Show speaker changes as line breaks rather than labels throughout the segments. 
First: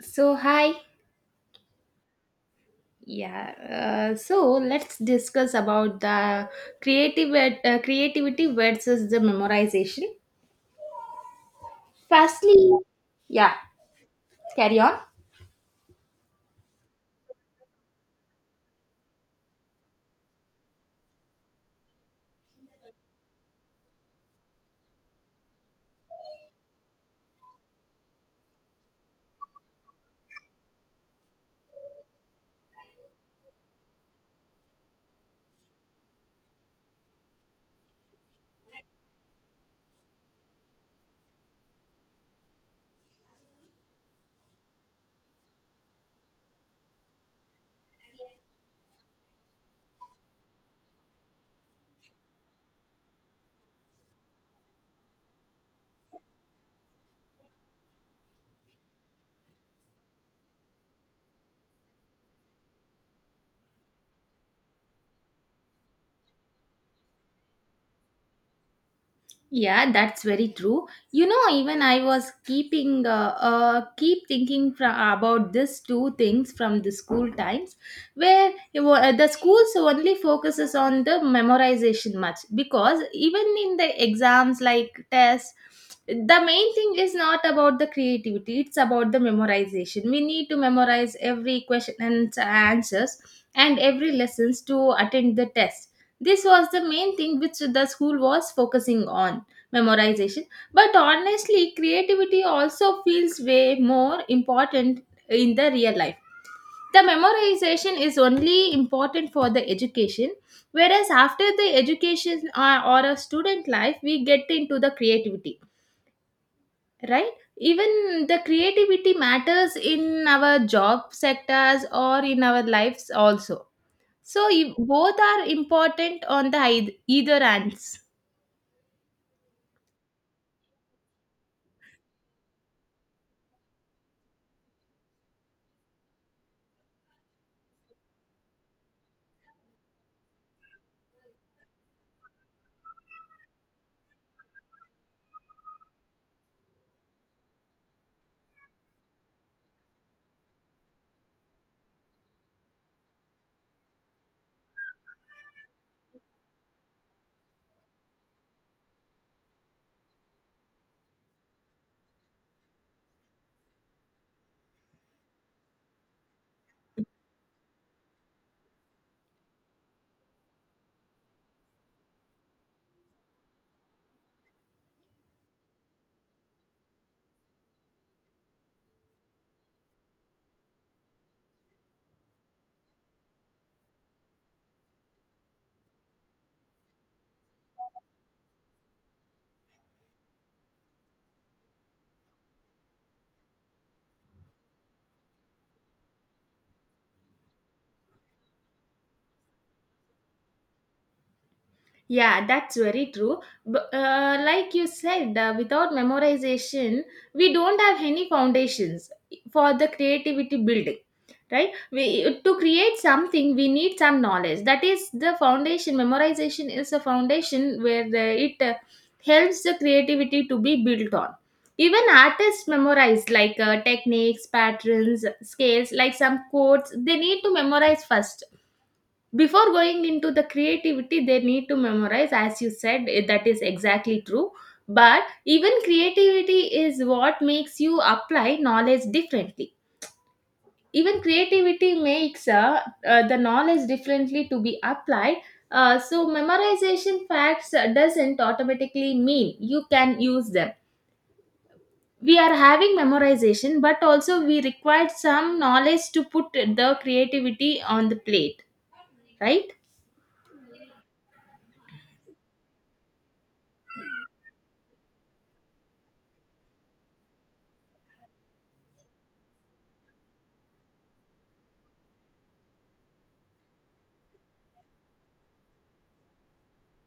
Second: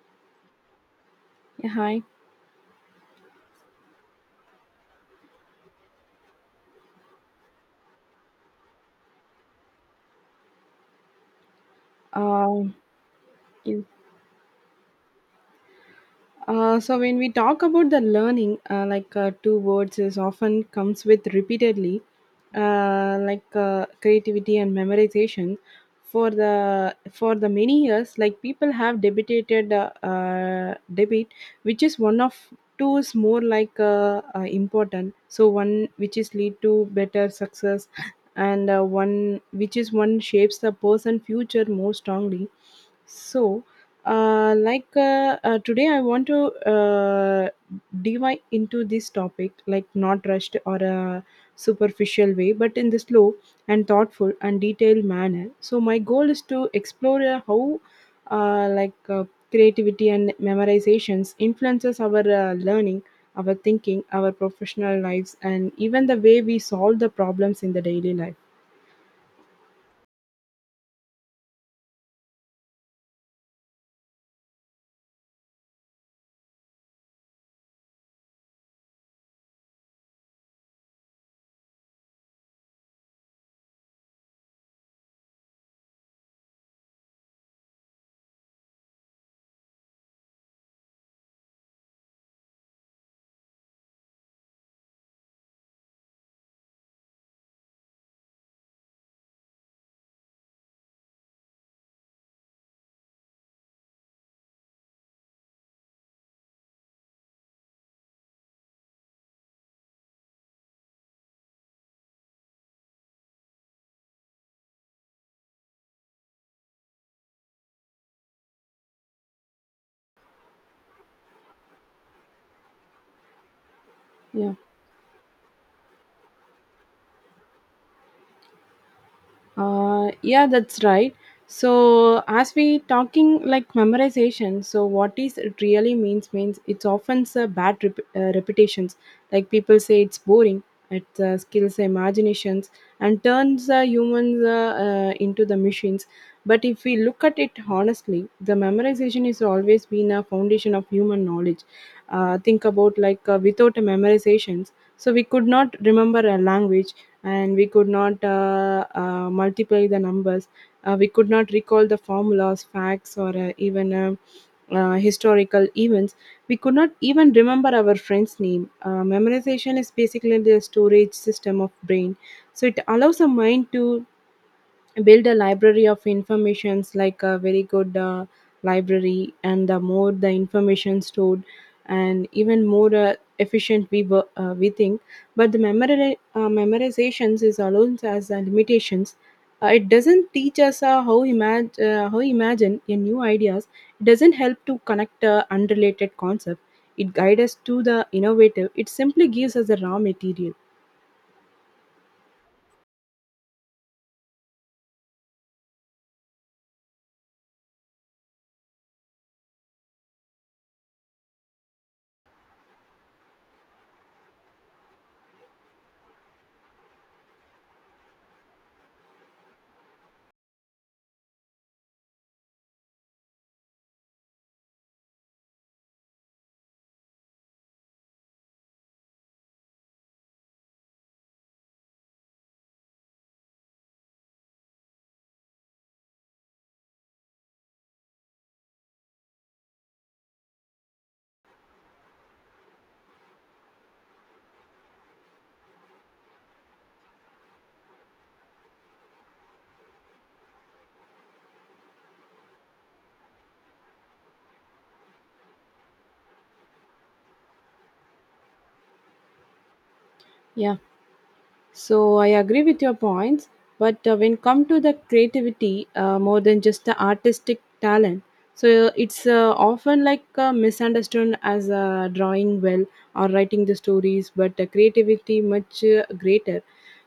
So hi,
Yeah, hi.
yeah. So let's discuss about the creative creativity versus the memorization. Firstly,
Um,
yeah.
yeah.
Carry on.
So when we talk about the learning, two words is often comes with repeatedly, creativity and memorization. For the many years, like people have debated which is one of two is more important. So one which is lead to better success, and one which is one shapes the person future more strongly. So Today, I want to dive into this topic, like not rushed or a superficial way, but in the slow and thoughtful and detailed manner. So my goal is to explore how, uh, like uh, creativity and memorizations influences our learning, our thinking, our professional lives, and even the way we solve the problems in the daily life.
Yeah, that's very true. You know, even I was keeping keep thinking about these two things from the school times, where the schools only focuses on the memorization much because even in the exams like tests, the main thing is not about the creativity; it's about the memorization. We need to memorize every question and answers and every lessons to attend the test. This was the main thing which the school was focusing on memorization, but honestly creativity also feels way more important in the real life. The memorization is only important for the education, whereas after the education or a student life we get into the creativity, right? Even the creativity matters in our job sectors or in our lives also. So
Yeah.
if both are important on the either ends.
Yeah, that's right. So as we talking like memorization, so what is it really means it's often a bad repetitions. Like people say it's boring. It skills imaginations and turns humans into the machines. But if we look at it honestly, the memorization is always been a foundation of human knowledge. Think about without a memorizations, so we could not remember a language and we could not multiply the numbers. We could not recall the formulas, facts, or even historical events. We could not even remember our friend's name. Memorization is basically the storage system of brain, so it allows the mind to build a library of informations like a very good library, and the more the information stored and even more efficient we think, but the memorizations is alone as limitations. It doesn't teach us how imagine a new ideas. It doesn't help to connect unrelated concept. It guides us to the innovative, it simply gives us the raw material.
Yeah, that's very true. But, like you said, without memorization, we don't have any foundations for the creativity building, right? We to create something, we need some knowledge. That is the foundation. Memorization is a foundation where it helps the creativity to be built on. Even artists memorize like techniques, patterns, scales, like some codes. They need to memorize first before going into the creativity. They need to memorize, as you said, that is exactly true. But even creativity is what makes you apply knowledge differently. Even creativity makes the knowledge differently to be applied. So memorization facts doesn't automatically mean you can use them. We are having memorization, but also we required some knowledge to put the creativity on the plate, right?
Yeah. So I agree with your points, but when come to the creativity, more than just the artistic talent, so it's often misunderstood as drawing well or writing the stories, but creativity much greater.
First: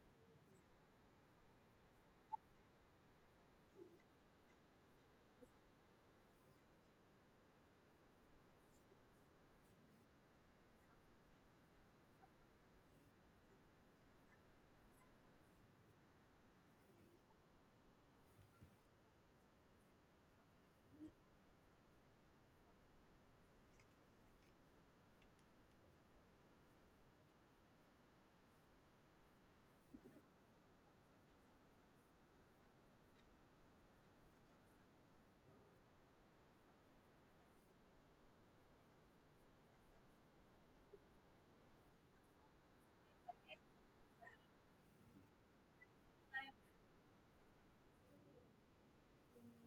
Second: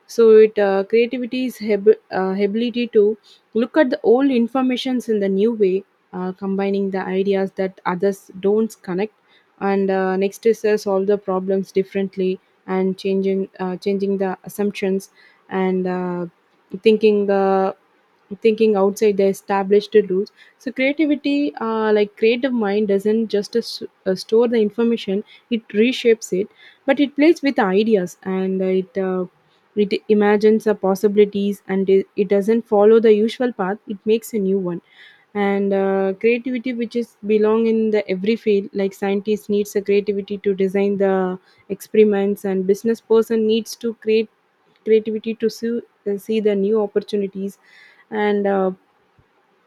So it creativity is ability to look at the old informations in the new way, combining the ideas that others don't connect, and next is solve the problems differently, and changing the assumptions, and thinking the thinking outside the established rules. So creativity like creative mind doesn't just store the information, it reshapes it, but it plays with ideas and it imagines the possibilities, and it doesn't follow the usual path, it makes a new one. And creativity, which is belong in the every field, like scientists needs a creativity to design the experiments, and business person needs to create creativity to see the new opportunities, and uh,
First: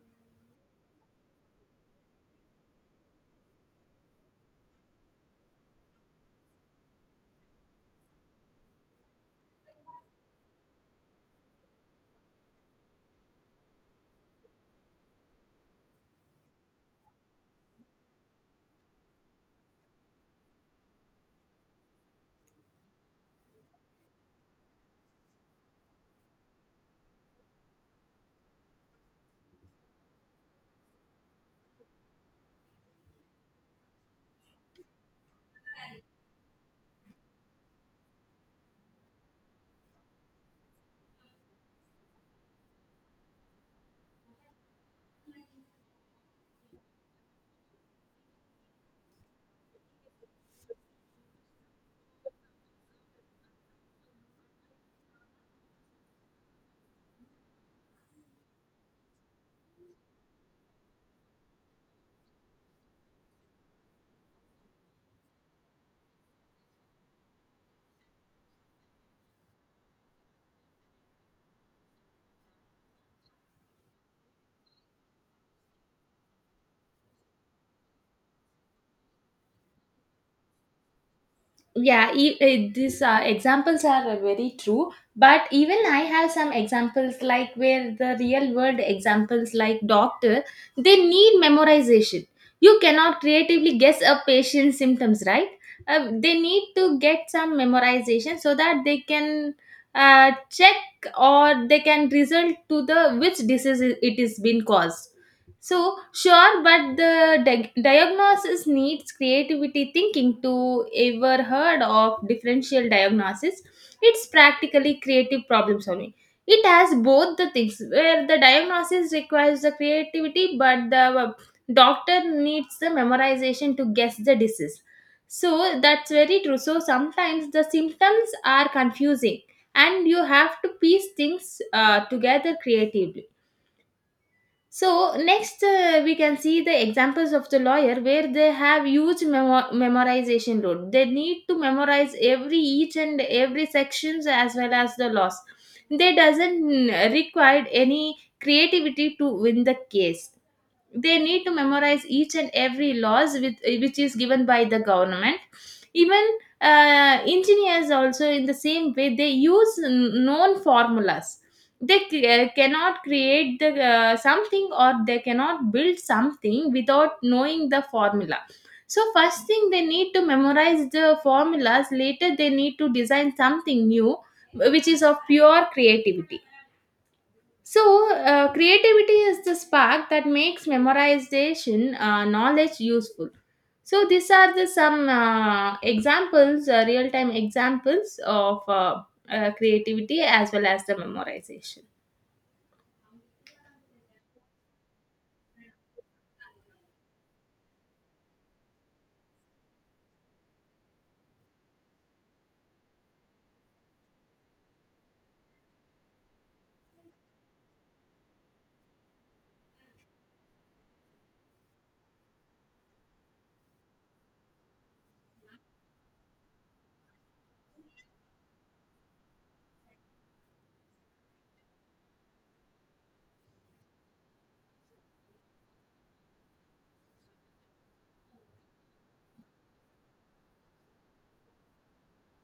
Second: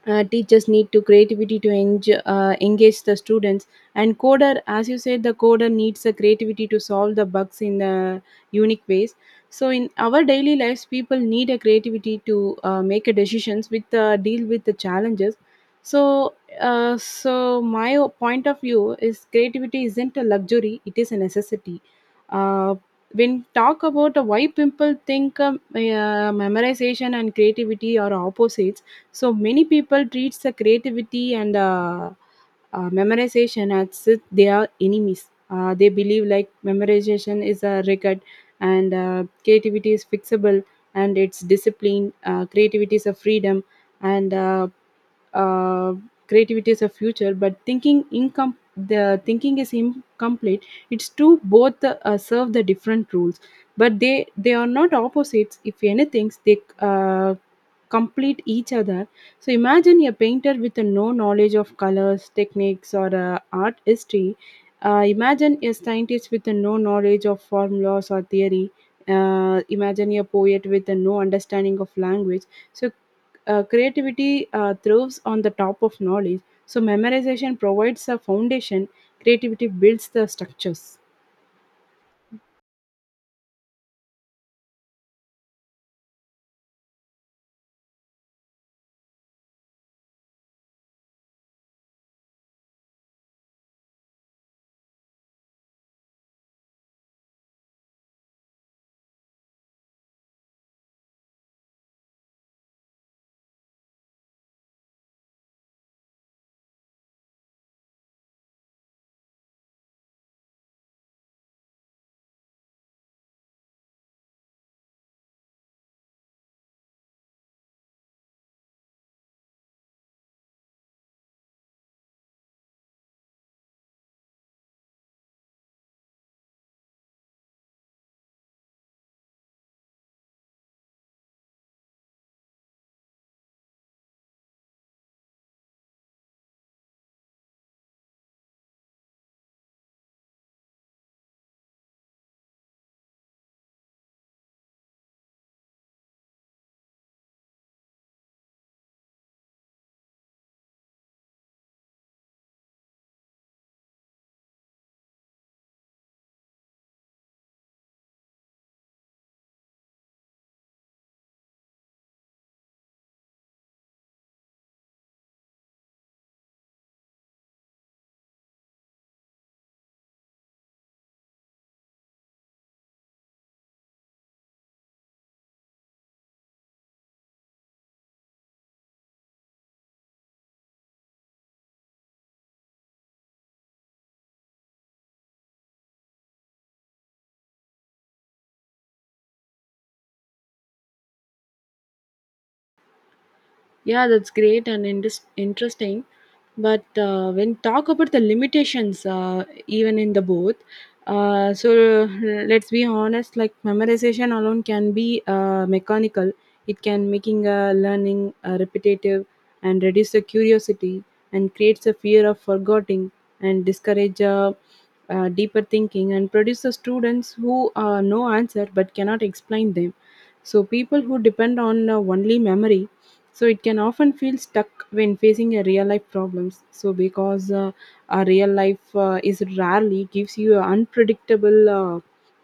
uh, teachers need to creativity to engage the students, and coder as you said the coder needs the creativity to solve the bugs in the unique ways. So in our daily lives people need a creativity to make a decisions with deal with the challenges. So uh, so my o- point of view is creativity isn't a luxury, it is a necessity. uh, when talk about why people think memorization and creativity are opposites, so many people treats the creativity and memorization as if they are enemies. They believe like memorization is a record and creativity is fixable and it's discipline. Creativity is a freedom and uh, creativity is a future, but thinking income the thinking is incomplete. It's two both serve the different rules, but they are not opposites. If anything they complete each other. So imagine a painter with a no knowledge of colors techniques or art history, imagine a scientist with a no knowledge of formulas or theory, imagine a poet with a no understanding of language. So creativity thrives on the top of knowledge. So memorization provides a foundation, creativity builds the structures.
These examples are very true, but even I have some examples like where the real world examples like doctor. They need memorization. You cannot creatively guess a patient's symptoms, right? They need to get some memorization so that they can check or they can result to the which disease it is been caused. So sure, but the diagnosis needs creativity thinking. To ever heard of differential diagnosis? It's practically creative problem solving. It has both the things where the diagnosis requires the creativity, but the uh, doctor needs the memorization to guess the disease. So that's very true. So sometimes the symptoms are confusing, and you have to piece things together creatively. So next we can see the examples of the lawyer where they have huge memorization load. They need to memorize every each and every sections as well as the laws. They doesn't require any creativity to win the case. They need to memorize each and every laws with, which is given by the government. Even engineers also in the same way they use known formulas. They cannot create the something, or they cannot build something without knowing the formula. So first thing, they need to memorize the formulas, later they need to design something new, which is of pure creativity. So, creativity is the spark that makes memorization knowledge useful. So, these are the some examples, real time examples of creativity as well as the memorization.
Yeah, that's great and interesting. But when talk about the limitations, even in the both, uh, so uh, let's be honest. Like memorization alone can be mechanical. It can making learning repetitive and reduce the curiosity and creates a fear of forgetting and discourage deeper thinking and produce the students who know answer but cannot explain them. So people who depend on only memory, so it can often feel stuck when facing a real life problems, so because a real life is rarely gives you a unpredictable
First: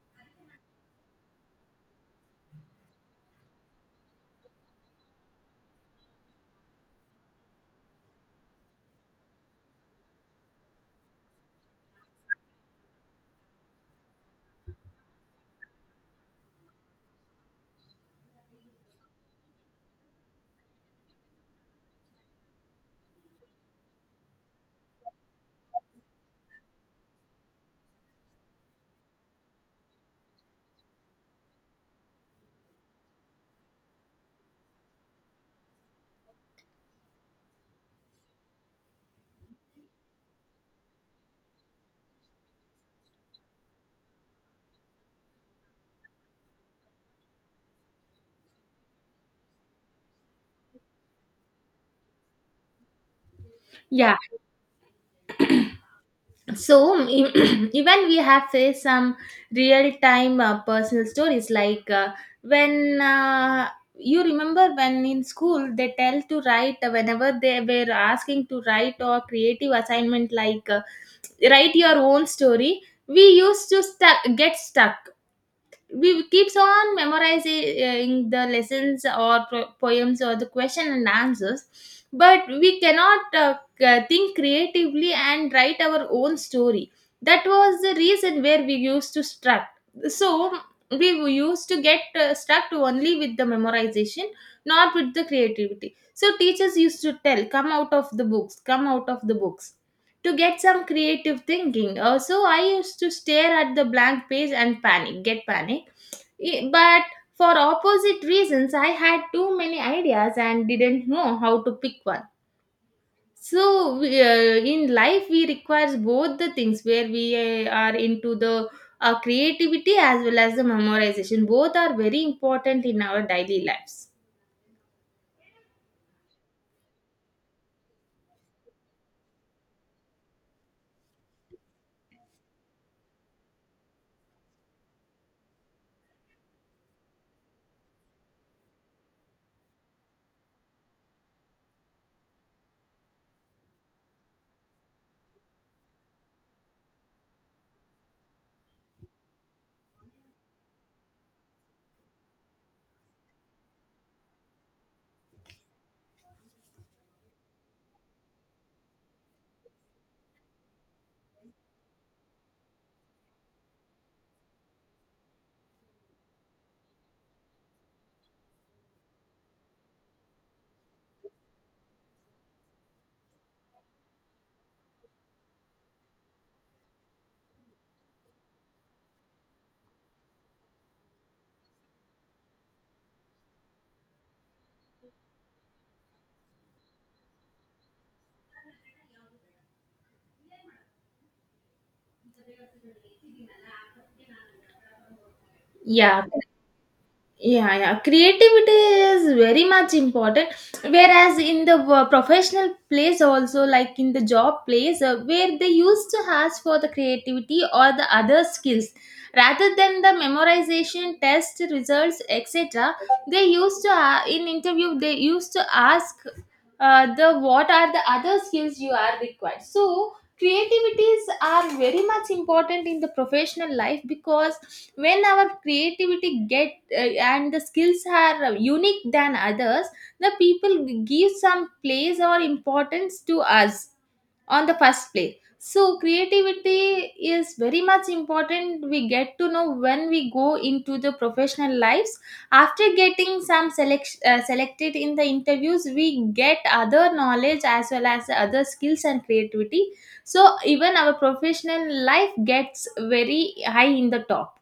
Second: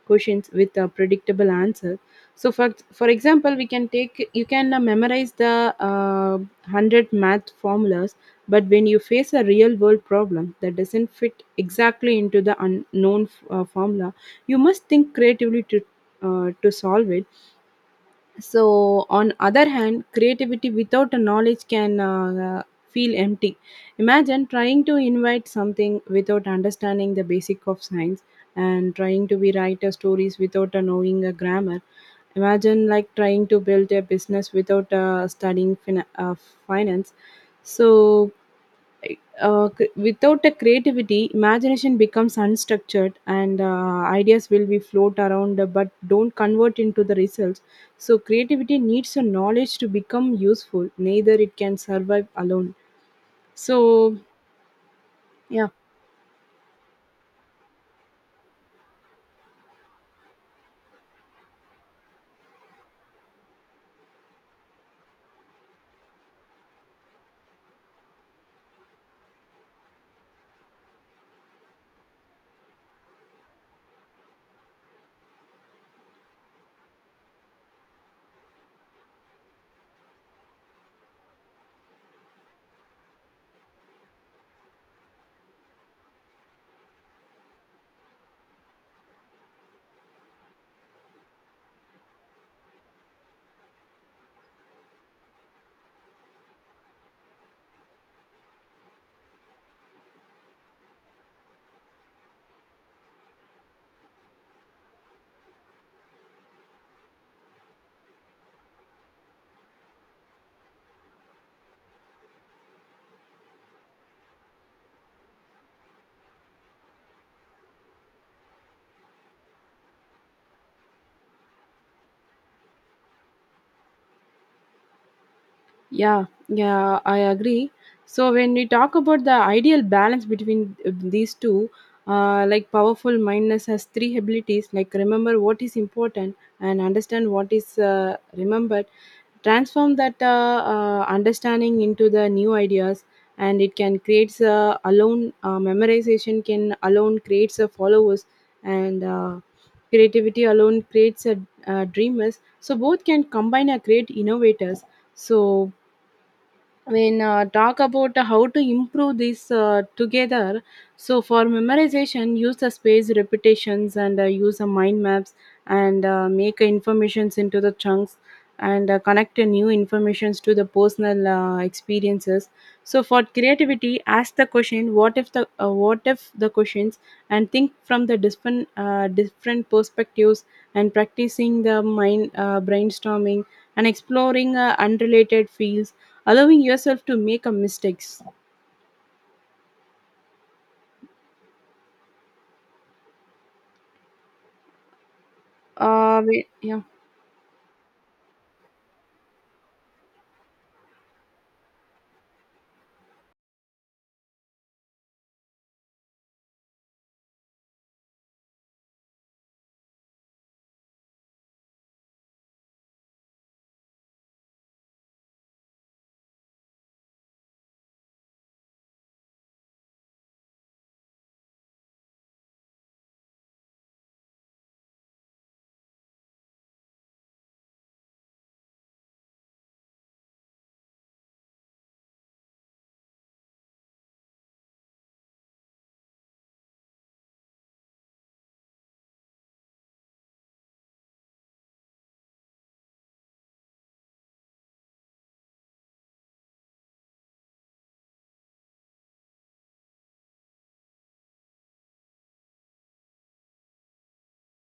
questions with a predictable answer. So for example, we can take you can memorize the uh, 100 math formulas, but when you face a real world problem that doesn't fit exactly into the unknown formula, you must think creatively to solve it. So on other hand creativity without a knowledge can feel empty. Imagine trying to invite something without understanding the basic of science, and trying to be writer stories without knowing a grammar. Imagine like trying to build a business without studying finance. So without a creativity imagination becomes unstructured, and ideas will be float around, but don't convert into the results. So creativity needs a knowledge to become useful, neither it can survive alone. So
Yeah,
yeah.
so even we have faced some real time personal stories like when you remember when in school they tell to write whenever they were asking to write or creative assignment like. Write your own story. We used to get stuck. We keeps on memorizing the lessons or poems or the question and answers, but we cannot think creatively and write our own story. That was the reason where we used to stuck. So we used to get stuck only with the memorization, not with the creativity. So teachers used to tell come out of the books, come out of the books to get some creative thinking. So I used to stare at the blank page and panic, get panic. But for opposite reasons, I had too many ideas and didn't know how to pick one. So we, in life, we requires both the things where we are into the creativity as well as the memorization. Both are very important in our daily lives.
Yeah, yeah, I agree. So when we talk about the ideal balance between these two, powerful mindness has three abilities, like remember what is important and understand what is remembered. Transform that understanding into the new ideas, and it can create alone. Memorization can alone creates a followers, and creativity alone creates a dreamers. So both can combine and create innovators. So when talk about how to improve this together, so for memorization use the space repetitions and use the mind maps and make informations into the chunks and connect the new informations to the personal experiences. So for creativity ask the question what if the questions, and think from the different perspectives, and practicing the mind brainstorming, and exploring unrelated fields, allowing yourself to make a mistakes.
Yeah,
Yeah.
yeah. Creativity is very much important. Whereas in the professional place, also like in the job place, where they used to ask for the creativity or the other skills rather than the memorization, test results, etc. They used to in interview they used to ask the what are the other skills you are required. So creativities are very much important in the professional life because when our creativity get and the skills are unique than others, the people give some place or importance to us on the first place. So creativity is very much important. We get to know when we go into the professional lives after getting some selected in the interviews. We get other knowledge as well as other skills and creativity. So even our professional life gets very high in the top.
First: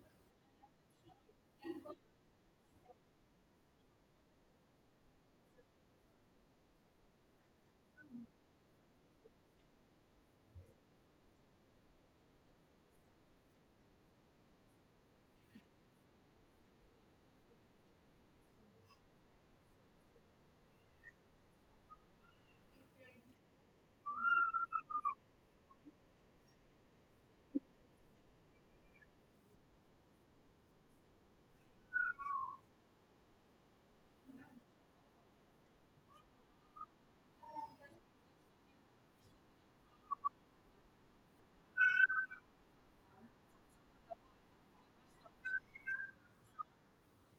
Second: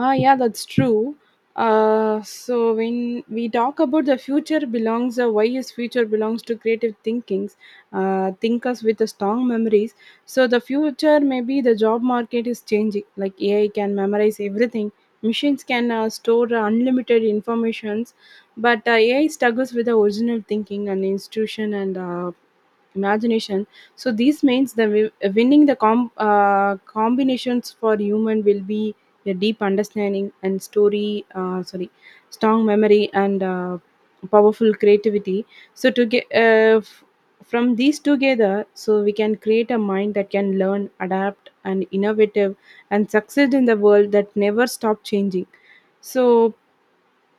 Ah yeah, that's true. So when we talk about the future belongs, why is future belongs to creative thinkings, thinkers with a strong memories. So the future maybe the job market is changing, like AI can memorize everything, machines can store unlimited informations, but AI struggles with the original thinking and institution and imagination. So this means the winning the combinations for human will be a deep understanding and story sorry strong memory and powerful creativity. So to get from these together, so we can create a mind that can learn, adapt and innovative and succeed in the world that never stop changing. So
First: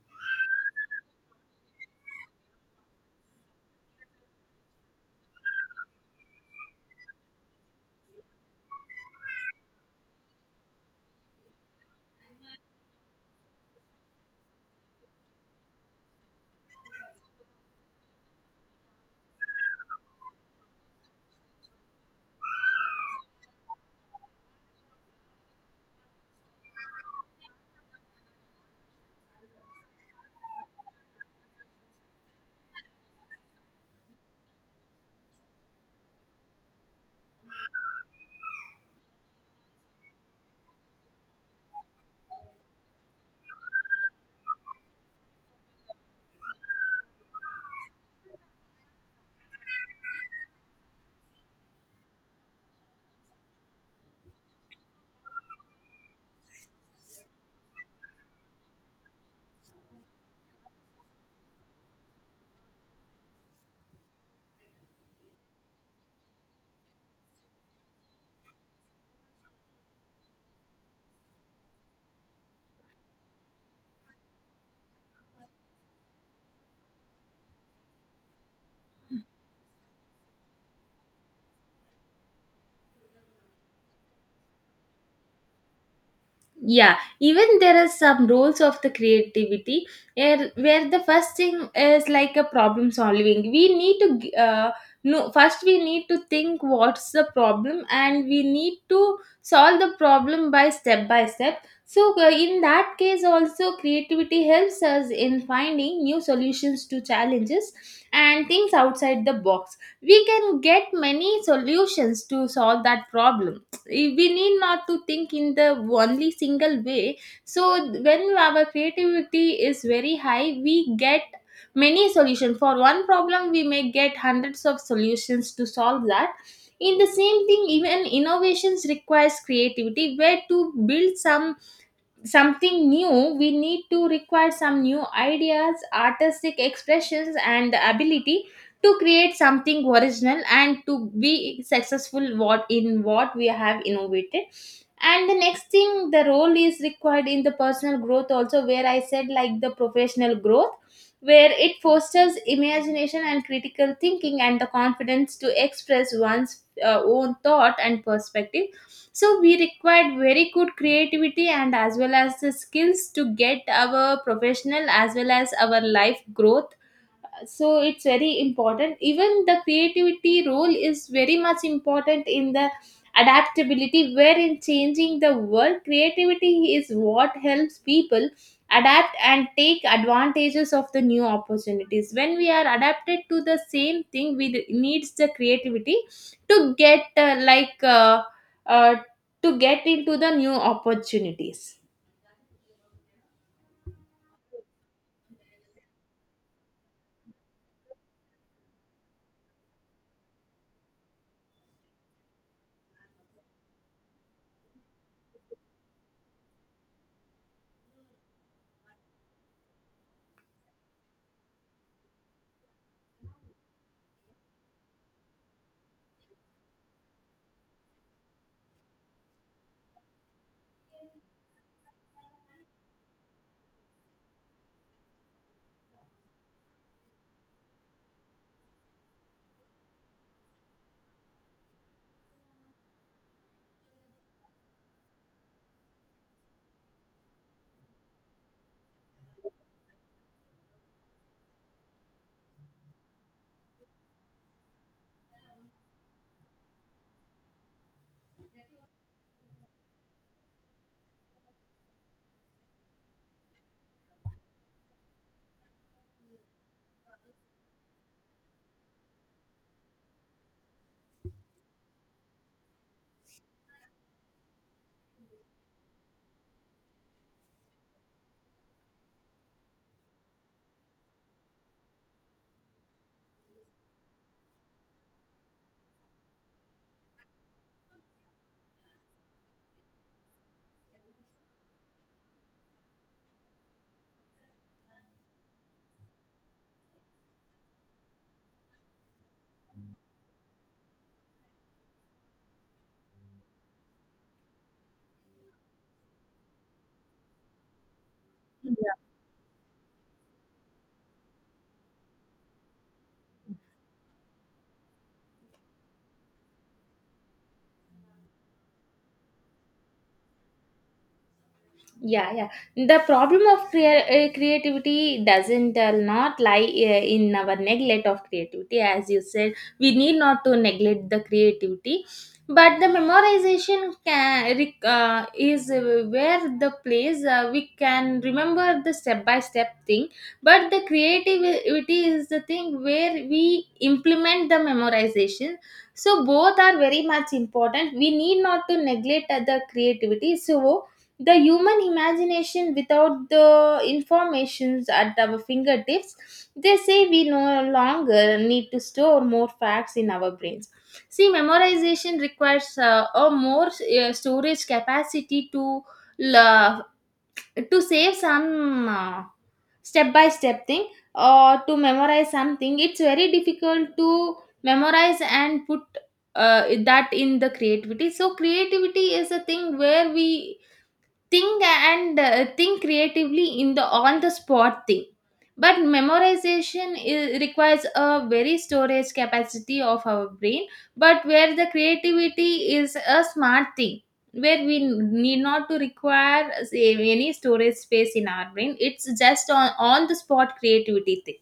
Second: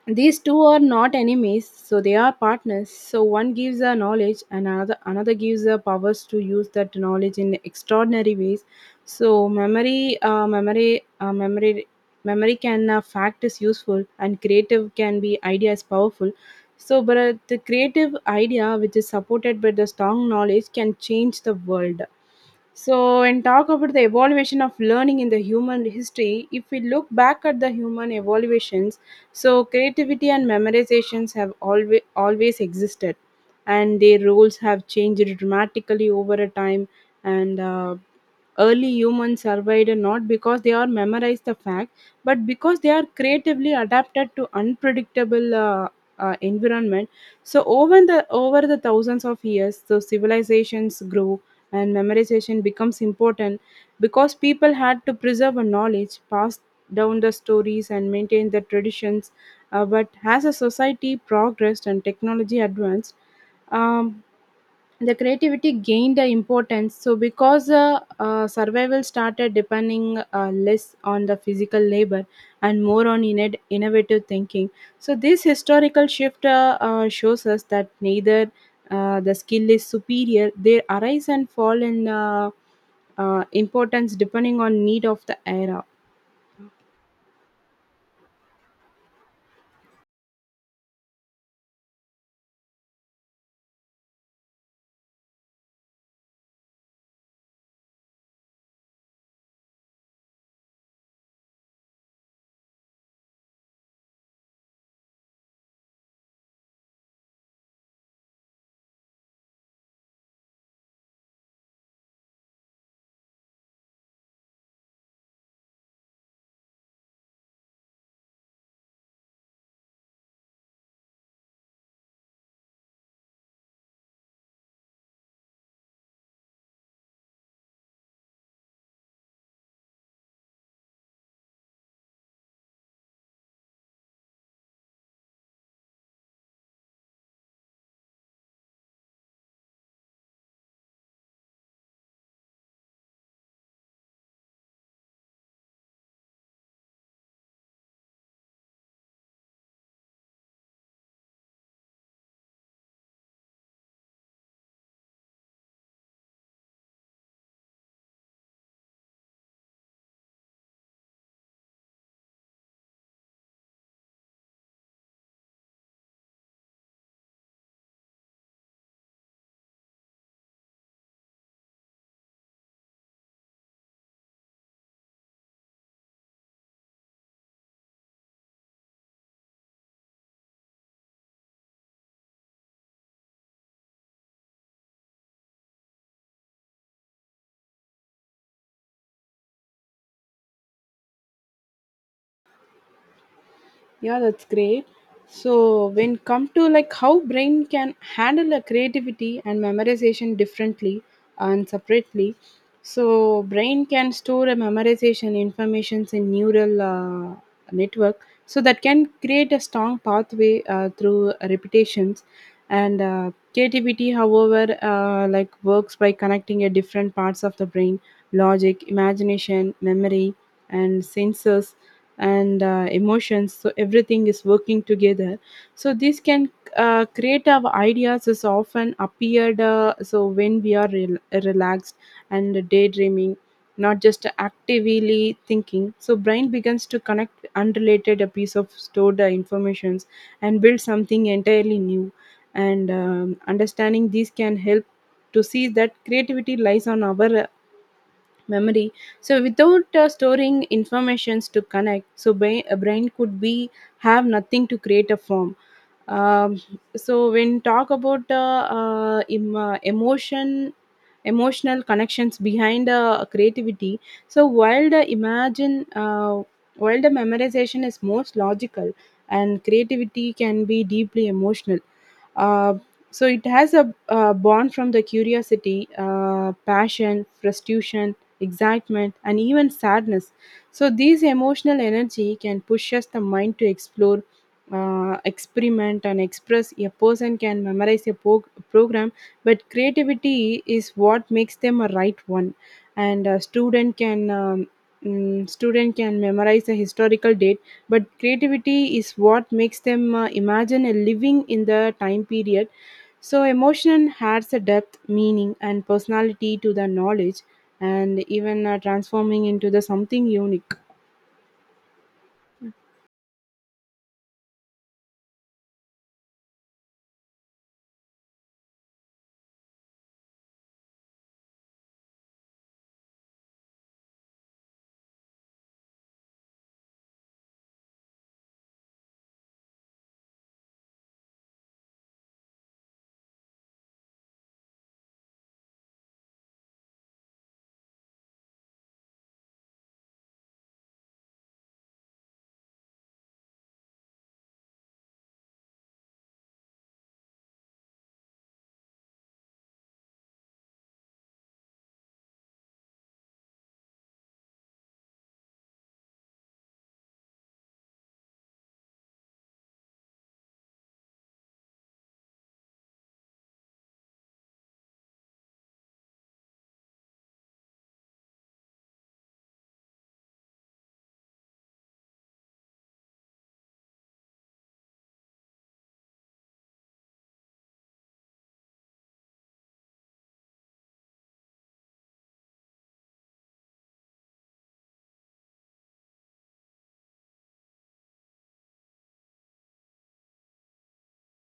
these two are not enemies, so they are partners. So one gives a knowledge and another gives the powers to use that knowledge in extraordinary ways. So memory can fact is useful, and creative can be idea is powerful. So but the creative idea which is supported by the strong knowledge can change the world. So, and talk about the evaluation of learning in the human history, if we look back at the human evaluations, so creativity and memorizations have always existed, and their roles have changed dramatically over a time. And early humans survived not because they are memorized the fact, but because they are creatively adapted to unpredictable environment. So over the thousands of years, so civilizations grew and memorization becomes important because people had to preserve a knowledge passed down the stories and maintained the traditions. But as a society progressed and technology advanced, um, the creativity gained the importance. So because survival started depending less on the physical labor and more on innate innovative thinking. So this historical shift shows us that neither the skill is superior; they arise and fall in importance depending on need of the era.
Yeah, even there is some rules of the creativity where the first thing is like a problem solving. We need to g- no first we need to think what's the problem, and we need to solve the problem by step by step. So in that case also creativity helps us in finding new solutions to challenges, and things outside the box we can get many solutions to solve that problem. We need not to think in the only single way. So when our creativity is very high, we get many solutions for one problem. We may get hundreds of solutions to solve that. In the same thing, even innovations requires creativity where to build some something new. We need to require some new ideas, artistic expressions, and the ability to create something original and to be successful what in what we have innovated. And the next thing, the role is required in the personal growth also, where I said like the professional growth, where it fosters imagination and critical thinking and the confidence to express one's own thought and perspective. So we required very good creativity and as well as the skills to get our professional as well as our life growth. So it's very important. Even the creativity role is very much important in the adaptability, where in changing the world creativity is what helps people adapt and take advantages of the new opportunities. When we are adapted to the same thing, we needs the creativity to get uh, to get into the new opportunities.
Yeah, that's great. So when come to like how brain can handle a creativity and memorization differently and separately. So brain can store a memorization informations in neural network so that can create a strong pathway through repetitions and creativity however like works by connecting a different parts of the brain, logic, imagination, memory, and sensors, and emotions, so everything is working together. So this can creative ideas is often appeared so when we are relaxed and daydreaming, not just actively thinking. So brain begins to connect unrelated a piece of stored informations and build something entirely new. And understanding these can help to see that creativity lies on our memory. So without storing informations to connect, so a brain could be have nothing to create a form. Um, so when talk about emotion emotional connections behind creativity, so while the imagine while the memorization is most logical and creativity can be deeply emotional. uh, so it has a born from the curiosity, passion, frustration, excitement, and even sadness. So these emotional energy can push us the mind to explore, experiment, and express. A person can memorize a program, but creativity is what makes them a right one. And a student can student can memorize a historical date, but creativity is what makes them imagine a living in the time period. So emotion adds a depth, meaning, and personality to the knowledge, and even transforming into the something unique.
Yeah. The problem of creativity doesn't not lie in our neglect of creativity. As you said, we need not to neglect the creativity. But the memorization is where the place we can remember the step by step thing, but the creativity is the thing where we implement the memorization. So both are very much important. We need not to neglect the creativity. So the human imagination without the informations at our fingertips, they say we no longer need to store more facts in our brains. See, memorization requires a more storage capacity to la to save some step by step thing or to memorize something. It's very difficult to memorize and put that in the creativity. So creativity is a thing where we think and think creatively in the on the spot thing. But memorization requires a very storage capacity of our brain. But where the creativity is a smart thing, where we need not to require say, any storage space in our brain. It's just on the spot creativity thing.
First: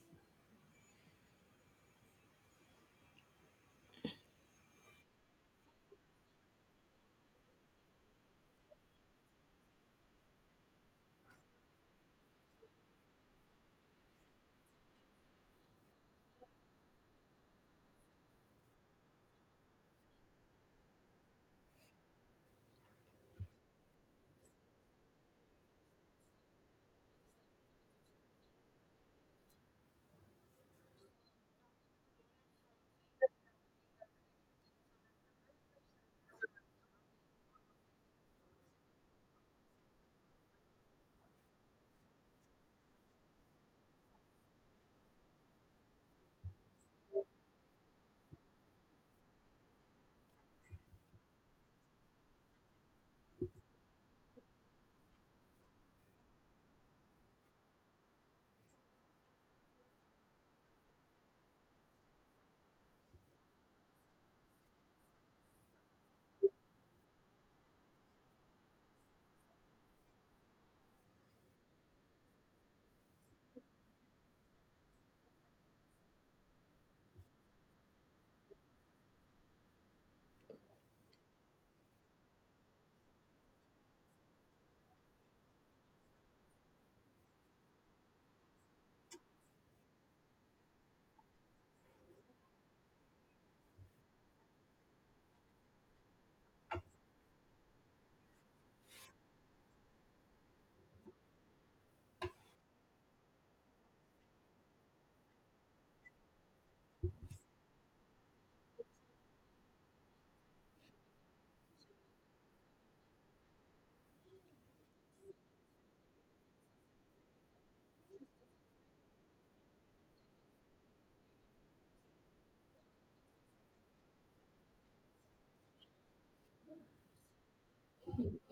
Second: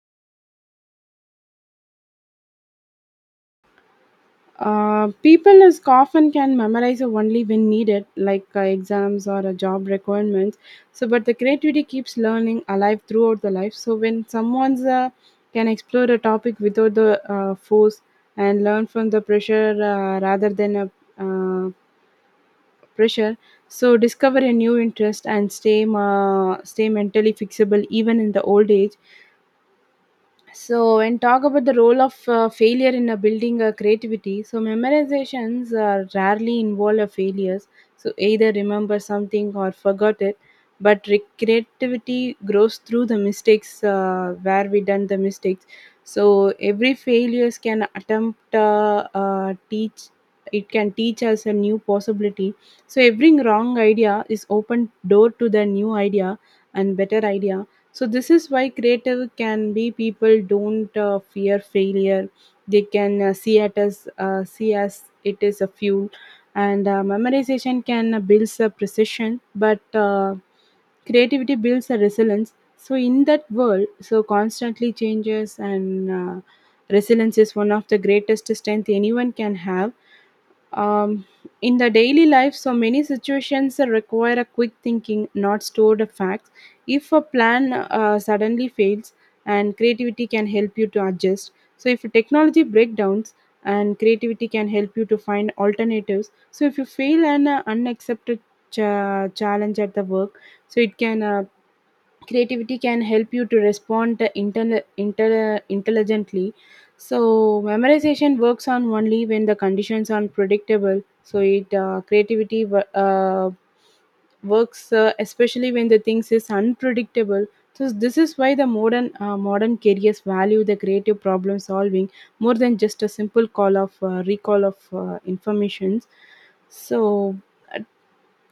People is often can memorize only when needed, like exams or job requirements. So, but the creativity keeps learning alive throughout the life. So, when someone's can explore a topic without the force and learn from the pressure rather than a uh, pressure, so discover a new interest and stay stay mentally fixable even in the old age. So, when talk about the role of failure in building creativity, so memorizations rarely involve a failures. So, either remember something or forgot it. But creativity grows through the mistakes where we done the mistakes. So, every failures can attempt teach. It can teach us a new possibility. So every wrong idea is open door to the new idea and better idea. So this is why creative can be people don't fear failure. They can see it as see as it is a fuel. And memorization can builds a precision, but creativity builds a resilience. So in that world so constantly changes, and resilience is one of the greatest strength anyone can have. um, in the daily life, so many situations require a quick thinking, not stored facts. If a plan suddenly fails, and creativity can help you to adjust. So if technology breakdowns, and creativity can help you to find alternatives. So if you fail an unaccepted challenge at the work, so it can creativity can help you to respond intelligently. So memorization works on only when the conditions are predictable, so it creativity works especially when the things is unpredictable. So this is why the modern modern careers value the creative problem solving more than just a simple call of recall of informations. So uh,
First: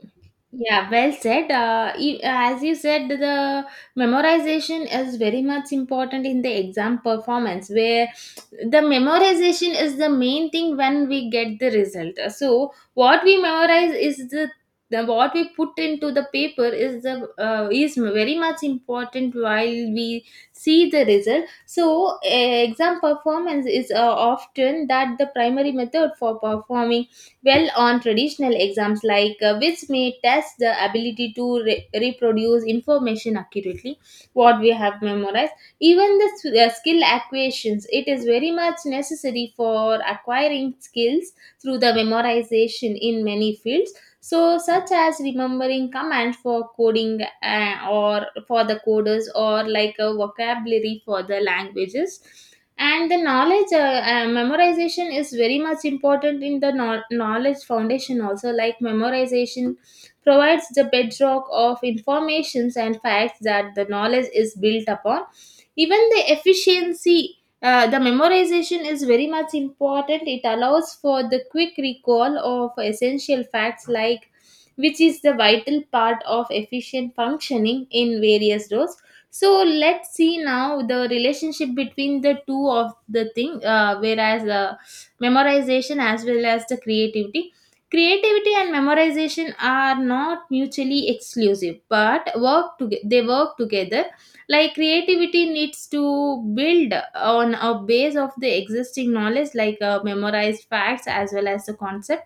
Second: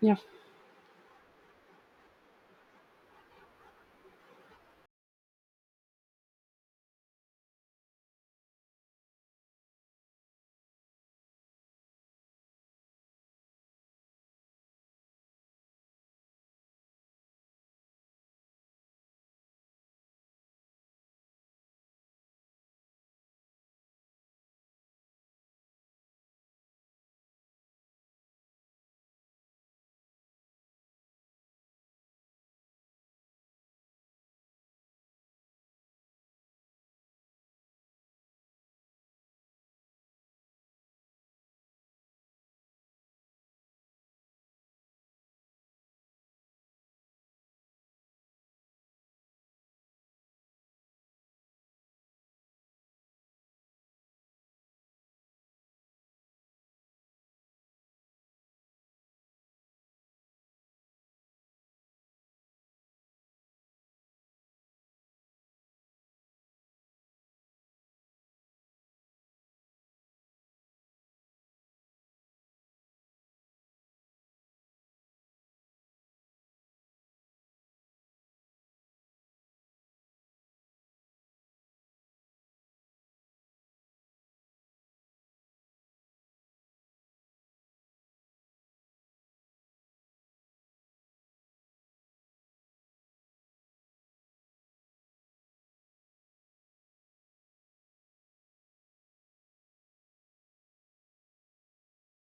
yeah.
Yeah, well said. As you said, the memorization is very much important in the exam performance, where the memorization is the main thing when we get the result. So, what we memorize is the what we put into the paper is the is very much important while we see the result. So, exam performance is often that the primary method for performing well on traditional exams like which may test the ability to reproduce information accurately what we have memorized. Even the skill acquisitions, it is very much necessary for acquiring skills through the memorization in many fields, so such as remembering commands for coding or for the coders or like a vocabulary for the languages. And the knowledge memorization is very much important in the knowledge foundation also, like memorization provides the bedrock of informations and facts that the knowledge is built upon. Even the efficiency the memorization is very much important. It allows for the quick recall of essential facts, like which is the vital part of efficient functioning in various roles. So let's see now the relationship between the two of the thing, whereas memorization as well as the creativity. Creativity and memorization are not mutually exclusive, but work to they work together. Like creativity needs to build on a base of the existing knowledge like memorized facts as well as the concept.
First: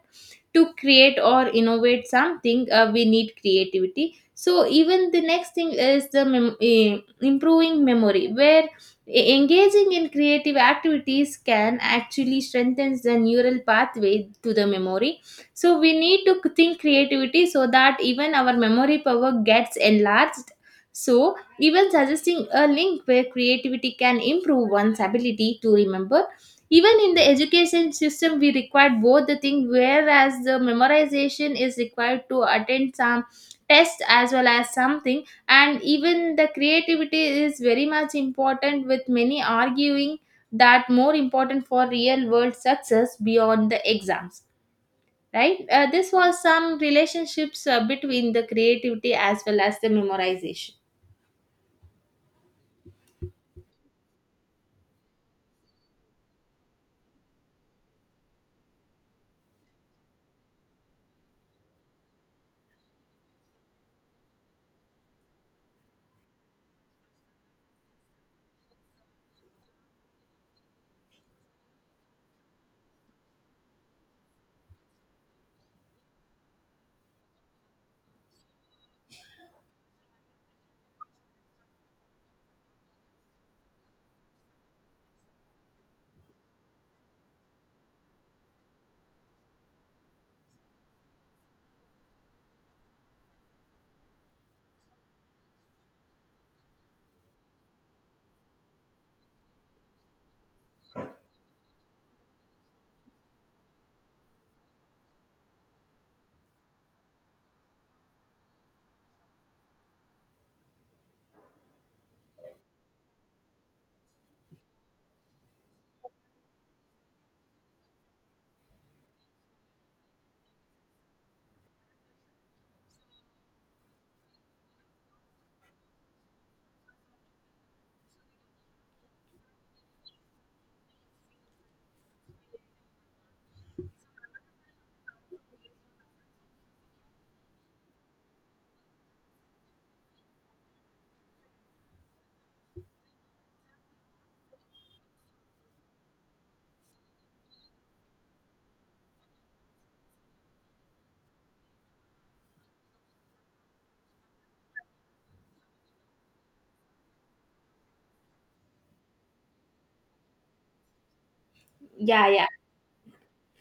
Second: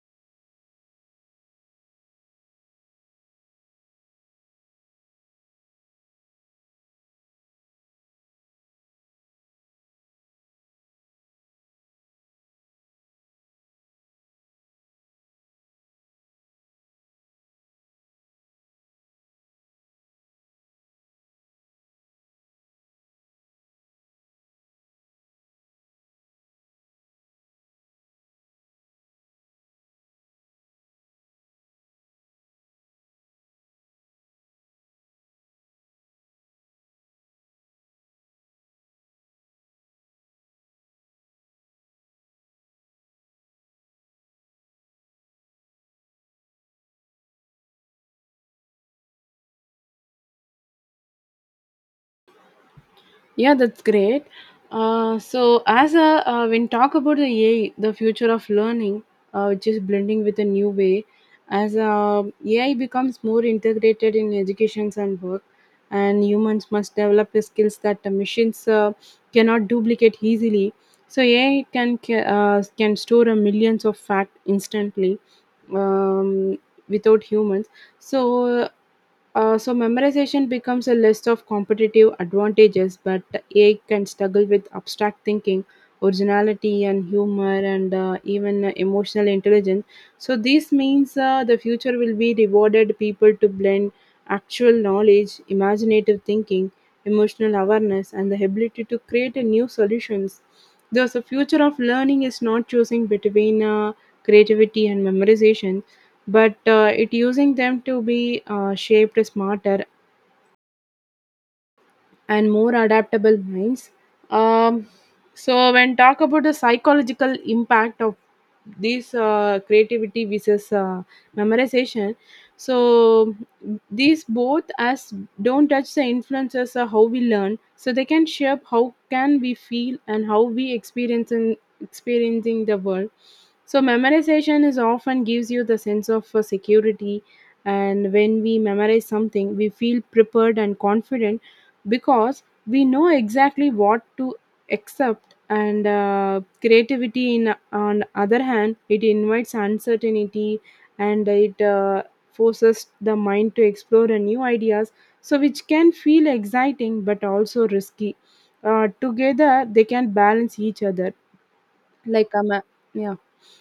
To create or innovate something, we need creativity. So even the next thing is the improving memory where engaging in creative activities can actually strengthen the neural pathway to the memory. So we need to think creativity so that even our memory power gets enlarged. So even suggesting a link where creativity can improve one's ability to remember. Even in the education system we require both the thing, whereas the memorization is required to attend some test as well as something, and even the creativity is very much important with many arguing that more important for real world success beyond the exams, right? This was some relationships between the creativity as well as the memorization.
Yeah, that's great. So, when talk about the AI, the future of learning, which is blending with a new way, as AI becomes more integrated in educations and work, and humans must develop the skills that the machines cannot duplicate easily. So, AI can store a millions of fact instantly, um, without humans. So, so memorization becomes a list of competitive advantages, but AI can struggle with abstract thinking, originality, and humor, and even emotional intelligence. So this means the future will be rewarded people to blend actual knowledge, imaginative thinking, emotional awareness, and the ability to create a new solutions. Thus, the future of learning is not choosing between creativity and memorization, but it using them to be shaped smarter and more adaptable minds. Um, so when talk about the psychological impact of this creativity versus memorization, so these both as don't touch the influences of how we learn, so they can shape how can we feel and how we experience in experiencing the world. So memorization is often gives you the sense of security, and when we memorize something, we feel prepared and confident because we know exactly what to accept. And creativity in on other hand, it invites uncertainty, and it forces the mind to explore a new ideas, so which can feel exciting but also risky. Together they can balance each other,
yeah
like
yeah
yeah.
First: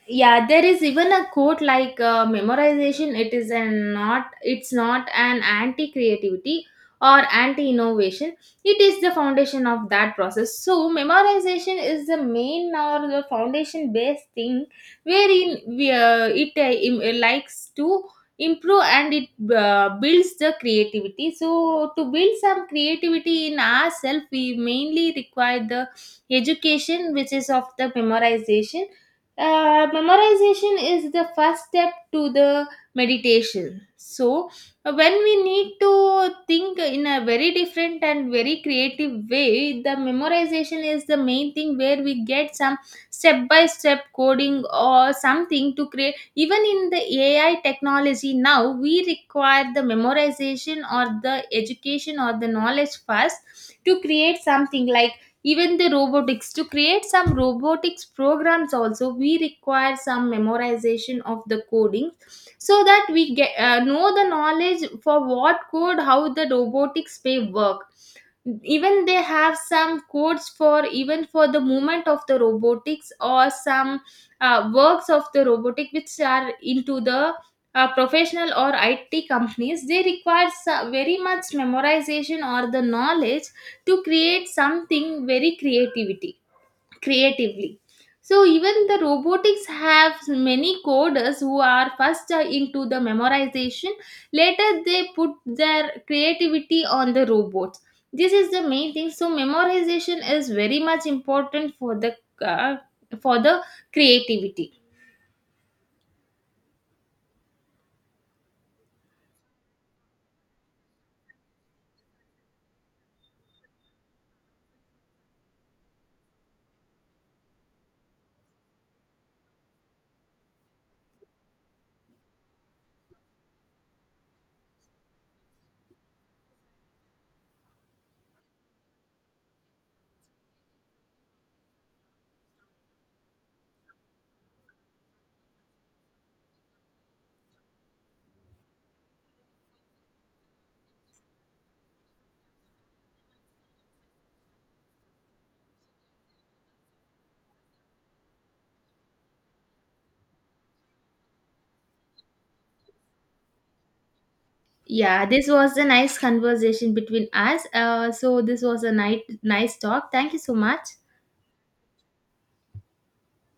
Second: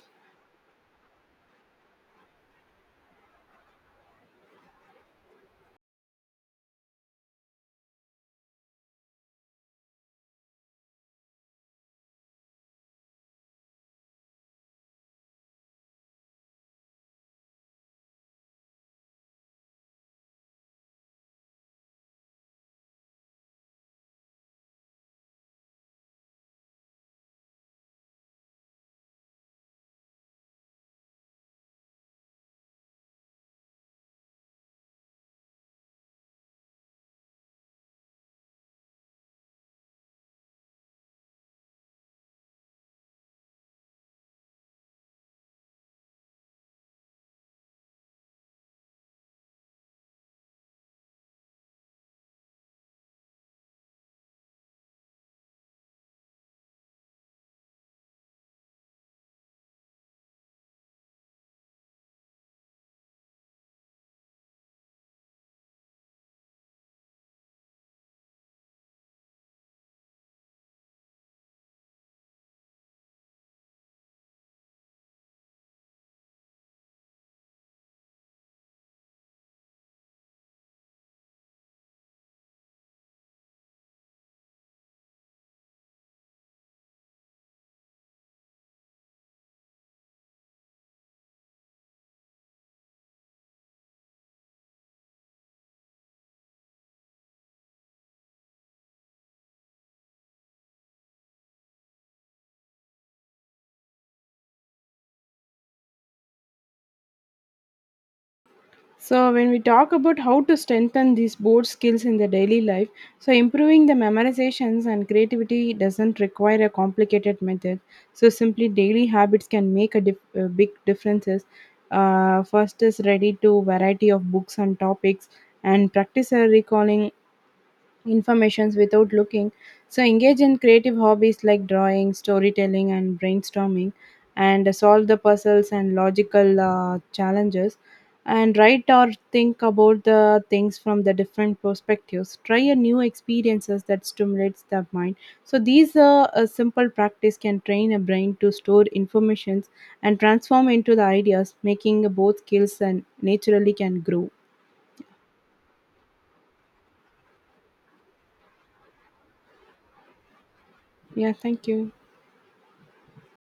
yeah There is even a quote like memorization, it is an not it's not an anti creativity or anti innovation, it is the foundation of that process. So memorization is the main or the foundation based thing, wherein it likes to improve and it builds the creativity. So to build some creativity in ourselves, we mainly require the education, which is of the memorization. Memorization is the first step to the meditation. So when we need to think in a very different and very creative way, the memorization is the main thing where we get some step by step coding or something to create. Even in the AI technology now, we require the memorization or the education or the knowledge first to create something like even the robotics. To create some robotics programs also, we require some memorization of the coding, so that we get know the knowledge for what code how the robotics may work. Even they have some codes for even for the movement of the robotics or some works of the robotic which are into the professional or IT companies. They require very much memorization or the knowledge to create something very creativity, creatively. So even the robotics have many coders who are first into the memorization, later they put their creativity on the robots. This is the main thing. So memorization is very much important uh, for the creativity.
So when we talk about how to strengthen these board skills in the daily life, so improving the memorizations and creativity doesn't require a complicated method. So simply daily habits can make a, big differences. First is ready to variety of books and topics and practice a recalling informations without looking. So engage in creative hobbies like drawing, storytelling, and brainstorming, and solve the puzzles and logical challenges, and write or think about the things from the different perspectives. Try a new experiences that stimulates the mind. So these a simple practice can train a brain to store informations and transform into the ideas, making both skills and naturally can grow.
Yeah, this was a nice conversation between us. So this was a nice nice talk. Thank you so much.
Yeah, thank you.